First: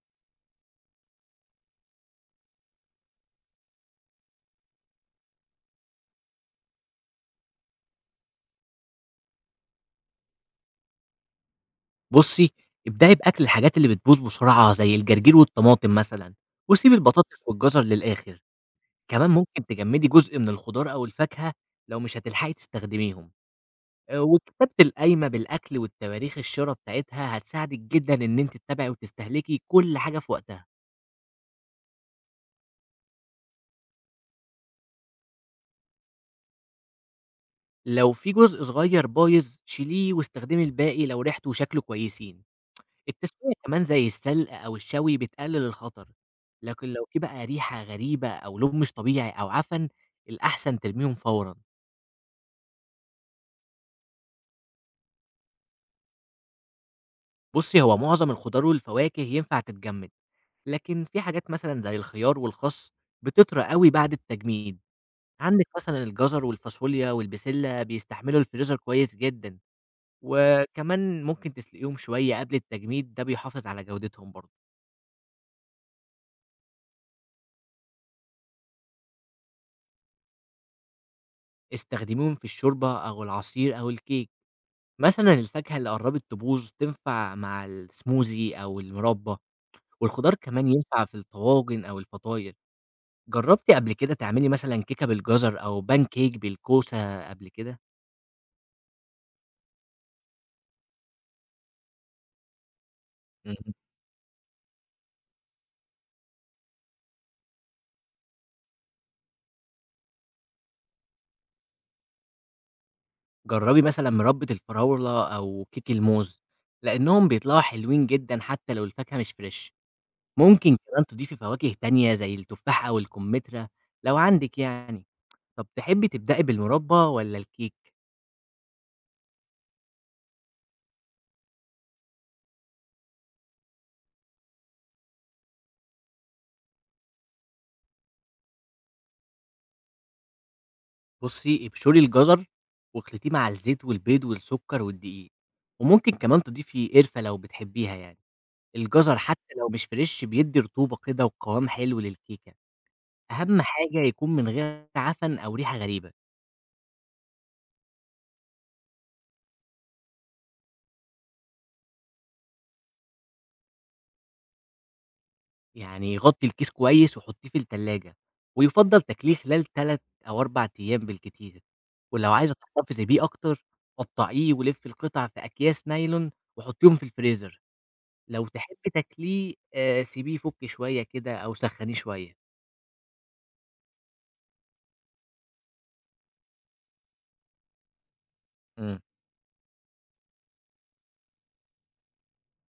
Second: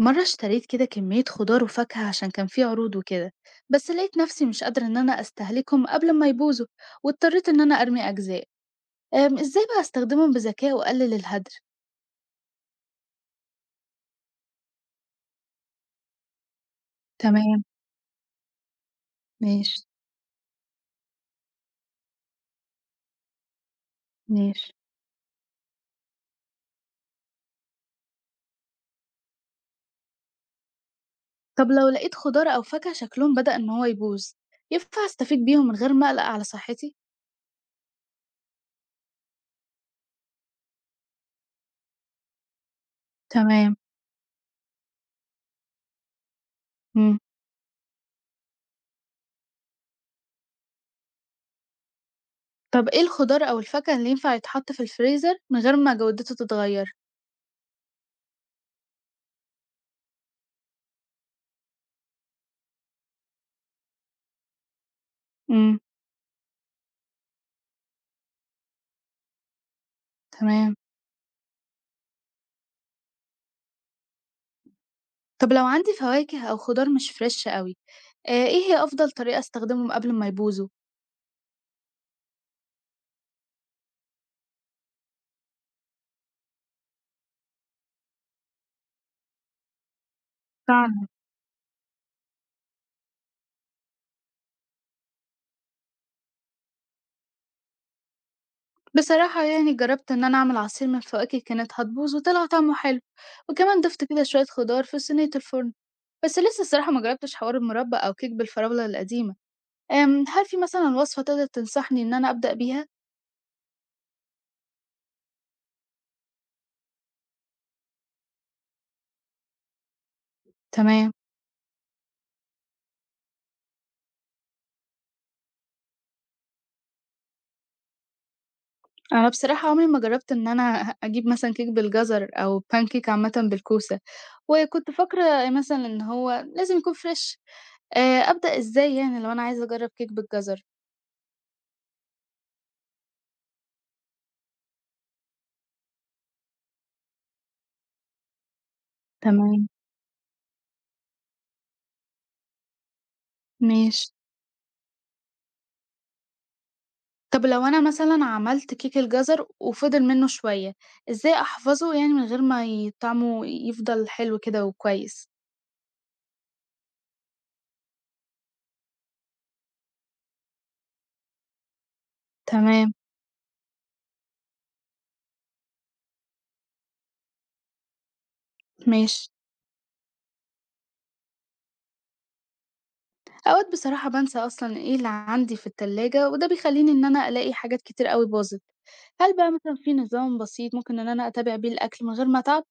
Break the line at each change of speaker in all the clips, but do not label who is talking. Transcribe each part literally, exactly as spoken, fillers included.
مرة اشتريت كده كمية خضار وفاكهة عشان كان في عروض وكده. بس لقيت نفسي مش قادرة إن أنا أستهلكهم قبل ما يبوظوا، واضطريت إن أنا أرمي أجزاء. أم إزاي بقى أستخدمهم بذكاء وأقلل الهدر؟
بُصّي، ابدئي بأكل الحاجات اللي بتبوظ بسرعة زي الجرجير والطماطم مثلًا، وسيبي البطاطس
تمام.
والجزر للآخر، كمان ممكن
ماشي،
تجمّدي جزء من الخضار أو الفاكهة لو مش هتلحقي تستخدميهم، آآ وكتابة
ماشي.
القايمة بالأكل والتواريخ الشرا بتاعتها هتساعدِك جدًا إن أنتِ تتابعي وتستهلكي كل حاجة في وقتها،
طب لو لقيت خضار أو فاكهة شكلهم بدأ إن هو يبوظ، ينفع أستفيد بيهم من غير ما أقلق على صحتي؟
لو في جزء صغير بايظ شيليه واستخدمي الباقي لو ريحته وشكله كويسين. التسوية
تمام.
كمان زي السلق أو الشوي بتقلل الخطر، لكن لو
مم.
في بقى ريحة غريبة أو لون مش طبيعي أو عفن الأحسن ترميهم فورًا.
طب إيه الخضار أو الفاكهة اللي ينفع يتحط في الفريزر من غير ما جودته تتغير؟
بُصّي، هو معظم الخضار والفواكه ينفع تتجمد، لكن في حاجات مثلًا زي الخيار والخس بتطرى أوي بعد التجميد. عندِك
مم.
مثلًا الجزر والفاصوليا والبسلة بيستحملوا الفريزر كويس جدًا،
تمام.
وكمان ممكن تسلقيهم شوية قبل التجميد ده بيحافظ على جودتهم برضه.
طب لو عندي فواكه أو خضار مش فريش قوي، آه، إيه هي أفضل طريقة أستخدمهم قبل ما يبوظوا؟
استخدميهم في الشوربة أو العصير أو الكيك. مثلًا الفاكهة اللي قرّبت تبوظ تنفع مع السموزي أو المربى، والخضار كمان ينفع
فعلا.
في الطواجن أو الفطاير. جرّبتِ قبل كده تعملي مثلًا كيكة بالجزر أو pancake بالكوسة قبل كده؟
بصراحة يعني جربت إن أنا أعمل عصير من الفواكه كانت هتبوظ وطلع طعمه حلو،
اهم.
وكمان ضفت كده شوية خضار في صينية الفرن، بس لسه الصراحة ما جربتش حوار المربى أو كيك بالفراولة القديمة. أم، هل في مثلا وصفة تقدر تنصحني إن أنا أبدأ بيها؟
جرّبي مثلًا مربى الفراولة أو كيك الموز، لإنّهم بيطلعوا حلوين جدًا حتى لو الفاكهة مش فريش. ممكن كمان
تمام.
تضيفي فواكه تانية زي التفاح أو الكمثرى لو عندِك يعني. طَب تحبّي تبدئي بالمربى والّا الكيك؟
أنا بصراحة عمري ما جربت إن أنا أجيب مثلا كيك بالجزر أو بانكيك عامة بالكوسة، وكنت فاكرة مثلا إن هو لازم يكون فريش. آآ أبدأ إزاي يعني لو أنا عايزة أجرّب كيك بالجزر؟
بُصّي، ابشري الجزر واخلطيه مع الزيت والبيض والسكر والدقيق، وممكن كمان تضيفي قرفة لو بتحبيها يعني. الجزر حتى
تمام.
لو مش فريش بيدّي رطوبة كده وقوام حلو للكيكة. أهم حاجة
ماشي.
يكون من غير عفن أو ريحة غريبة.
طب لو أنا مثلًا عملت كيك الجزر وفضل منّه شوية، إزاي أحفظه يعني من غير ما ي طعمه يفضل حلو كده وكويس؟
يعني غطّي الكيس كويس وحطيه في التلاجة، ويُفضّل تاكليه خلال تلات أو أربع أيام بالكتير. ولو عايزة
تمام.
تحتفظي بيه أكتر، قطّعيه ولفّي القطع في أكياس نايلون وحطيهم في الفريزر. لو تحبّي
ماشي.
تاكليه آآ سيبيه يفُك شوية كده أو سخّنيه شوية.
أوقات بصراحة بانسى أصلًا إيه اللي عندي في التلاجة، وده بيخلّيني إن أنا ألاقي حاجات كتير أوي باظت.
إمم.
هل بقى مثلًا في نظام بسيط ممكن إن أنا أتابع بيه الأكل من غير ما أتعب؟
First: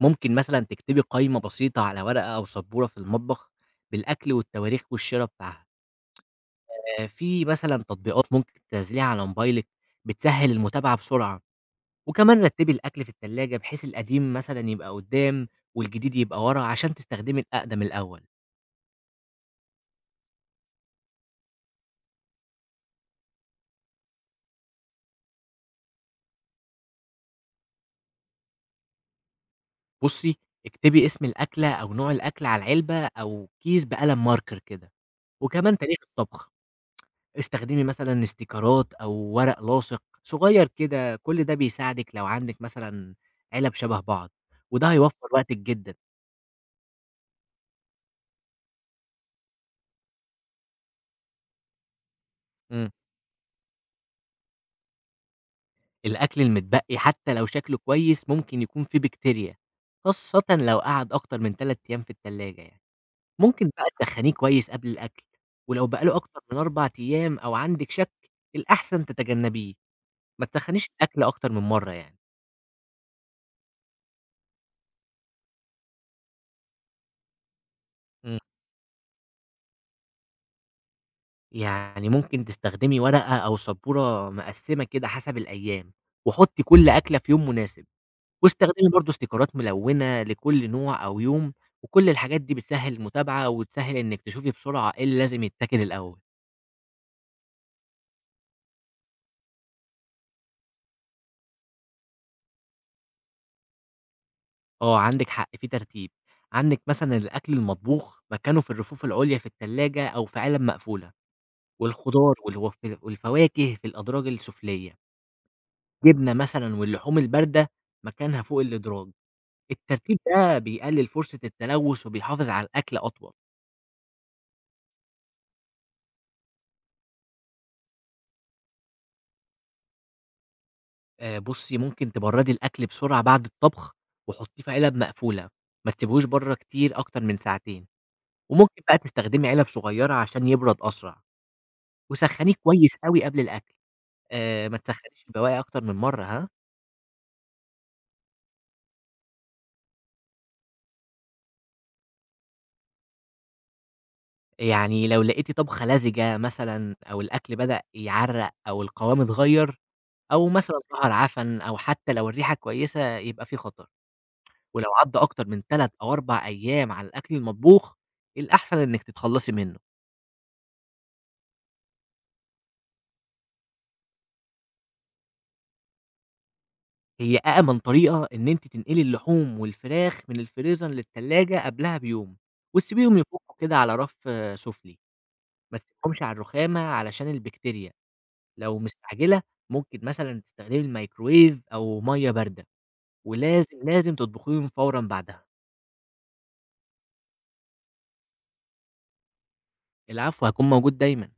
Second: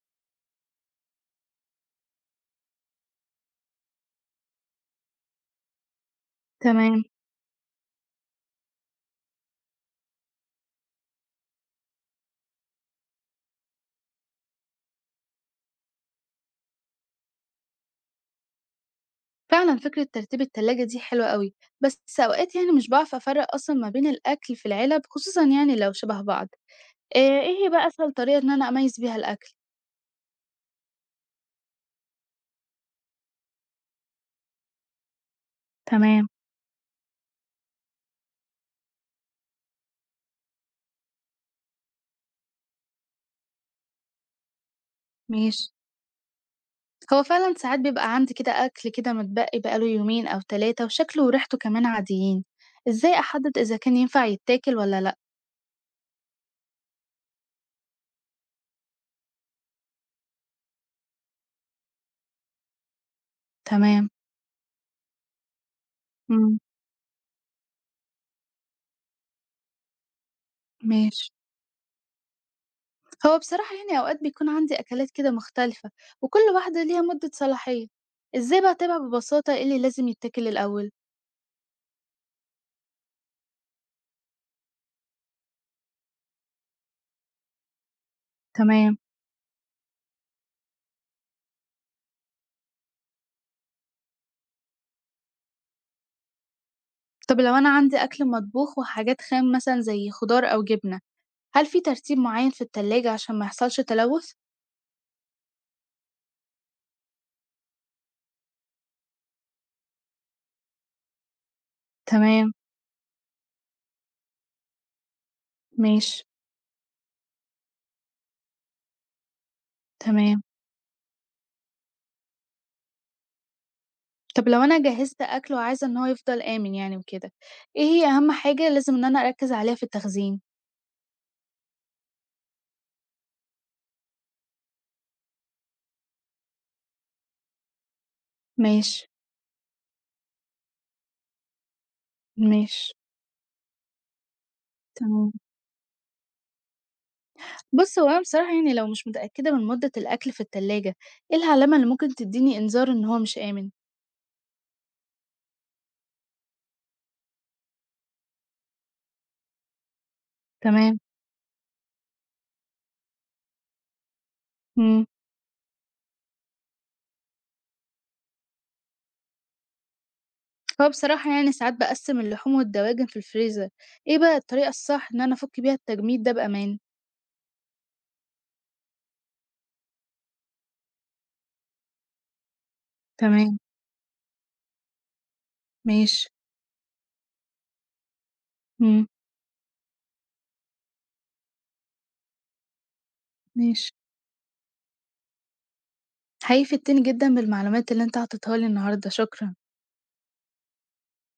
ممكن مثلًا تكتبي قايمة بسيطة على ورقة أو سبورة في المطبخ بالأكل والتواريخ والشِرَا بتاعها.
تمام.
آآ في مثلًا تطبيقات ممكن تنزّليها على موبايلِك بتسهّل المتابعة بسرعة، وكمان رتّبي الأكل في التلاجة بحيث القديم مثلًا يبقى قُدّام والجديد يبقى ورا عشان تستخدمي الأقدم الأول.
فعلًا فكرة ترتيب التلاجة دي حلوة أوي، بس أوقات يعني مش باعرف أفرّق أصلًا ما بين الأكل في العلب، خصوصًا يعني لو شبه بعض. آآ إيه هي بقى أسهل طريقة إن أنا أميّز بيها الأكل؟
بُصّي، اكتبي اسم الأكلة أو نوع الأكل على العلبة أو كيس بقلم marker كده، وكمان تاريخ
تمام.
الطبخ. استخدمي مثلًا استيكرات أو ورق لاصق صغير كده، كل ده بيساعدِك لو عندِك مثلًا علب شبه بعض، وده هيوفّر وقتِك
ماشي.
جدًا.
هو فعلًا ساعات بيبقى عندي كده أكل كده متبقي بقى له يومين أو تلاتة وشكله وريحته كمان عاديين،
إمم.
إزاي أحدد إذا كان ينفع يتاكل والّا لأ؟
الأكل المتبقي حتى لو شكله كويس ممكن يكون فيه بكتيريا، خاصةً لو قعد أكتر من تلات أيام في التلاجة يعني. ممكن بقى
تمام.
تسخّنيه كويس قبل الأكل، ولو بقى له أكتر
إمم.
من أربع أيام أو عندِك شك، الأحسن تتجنبيه، ما تسخّنيش الأكل
ماشي.
أكتر من مرّة يعني.
هو بصراحة يعني أوقات بيكون عندي أكلات كده مختلفة وكل واحدة ليها مدة صلاحية، إزاي بقى أتابع ببساطة إيه اللي لازم يتاكل الأول؟
يعني ممكن تستخدمي ورقة أو سبورة مقسّمة كده حسب الأيام، وحُطّي كل أكلة في يوم مناسب، واستخدمي
تمام.
برضه استيكرات ملونة لكل نوع أو يوم، وكل الحاجات دي بتسهّل المتابعة وبتسهّل إنِّك تشوفي بسرعة إيه اللي لازم يتاكل الأول.
طب لو أنا عندي أكل مطبوخ وحاجات خام مثلا زي خضار أو جبنة، هل في ترتيب معين في التلاجة عشان ما يحصلش تلوث؟
آه، عندِك حق في ترتيب، عندِك مثلًا الأكل المطبوخ مكانه في الرفوف العُليا في التلاجة أو في علب مقفولة، والخضار
تمام.
والوف والفواكه في الأدراج السفلية،
ماشي.
جبنة مثلًا واللحوم الباردة مكانها فوق الإدراج. الترتيب
تمام.
ده بيقلل فرصة التلوث وبيحافظ على الأكل أطول.
طب لو أنا جهزت أكل وعايزة إن هو يفضل آمن يعني وكده، إيه هي أهم حاجة لازم إن أنا أركز عليها في التخزين؟
آآ بُصّي، ممكن تبردي الأكل بسرعة بعد الطبخ وحطّيه في علب مقفولة، ما تسيبيهوش برّه كتير أكتر من ساعتين، وممكن بقى
ماشي.
تستخدمي علب صغيرة عشان يبرد أسرع، وسخّنيه
ماشي.
كويس أوي قبل الأكل، آآ ما تسخّنيش
تمام.
البواقي أكتر من مرّة ها،
بص، هو أنا بصراحة يعني لو مش متأكدة من مدة الأكل في التلاجة، إيه العلامة اللي ممكن تديني إنذار إن هو مش آمن؟
يعني لو لقيتِ طبخة لزجة مثلًا أو الأكل بدأ يعرّق أو القوام اتغيّر أو مثلًا
تمام.
ضهر عفن أو حتى لو الريحة كويسة يبقى في خطر. ولو
مم.
عدّى أكتر من تلاتة أو أربعة أيام على الأكل المطبوخ، الأحسن إنِّك تتخلّصي منّه.
فبصراحة يعني ساعات بقسم اللحوم والدواجن في الفريزر، ايه بقى الطريقة الصح ان انا افك بيها التجميد ده بامان؟
هي أأمن طريقة إن أنتِ تنقلي اللحوم والفراخ من الفريزر للتلاجة قبلها بيوم، وتسيبيهم يفُكّوا
تمام.
كده على رف آه، سُفلي، ما تسيبيهمش
ماشي.
على الرخامة علشان البكتيريا. لو
مم.
مستعجلة ممكن مثلًا تستخدمي الميكروويف أو مَيّة باردة، ولازم،
ماشي.
لازم تطبخيهم فورًا بعدها.
حقيقي فدتني جدا بالمعلومات اللي انت عطيتها لي النهاردة، شكرا.
العفو، هاكون موجود دايمًا.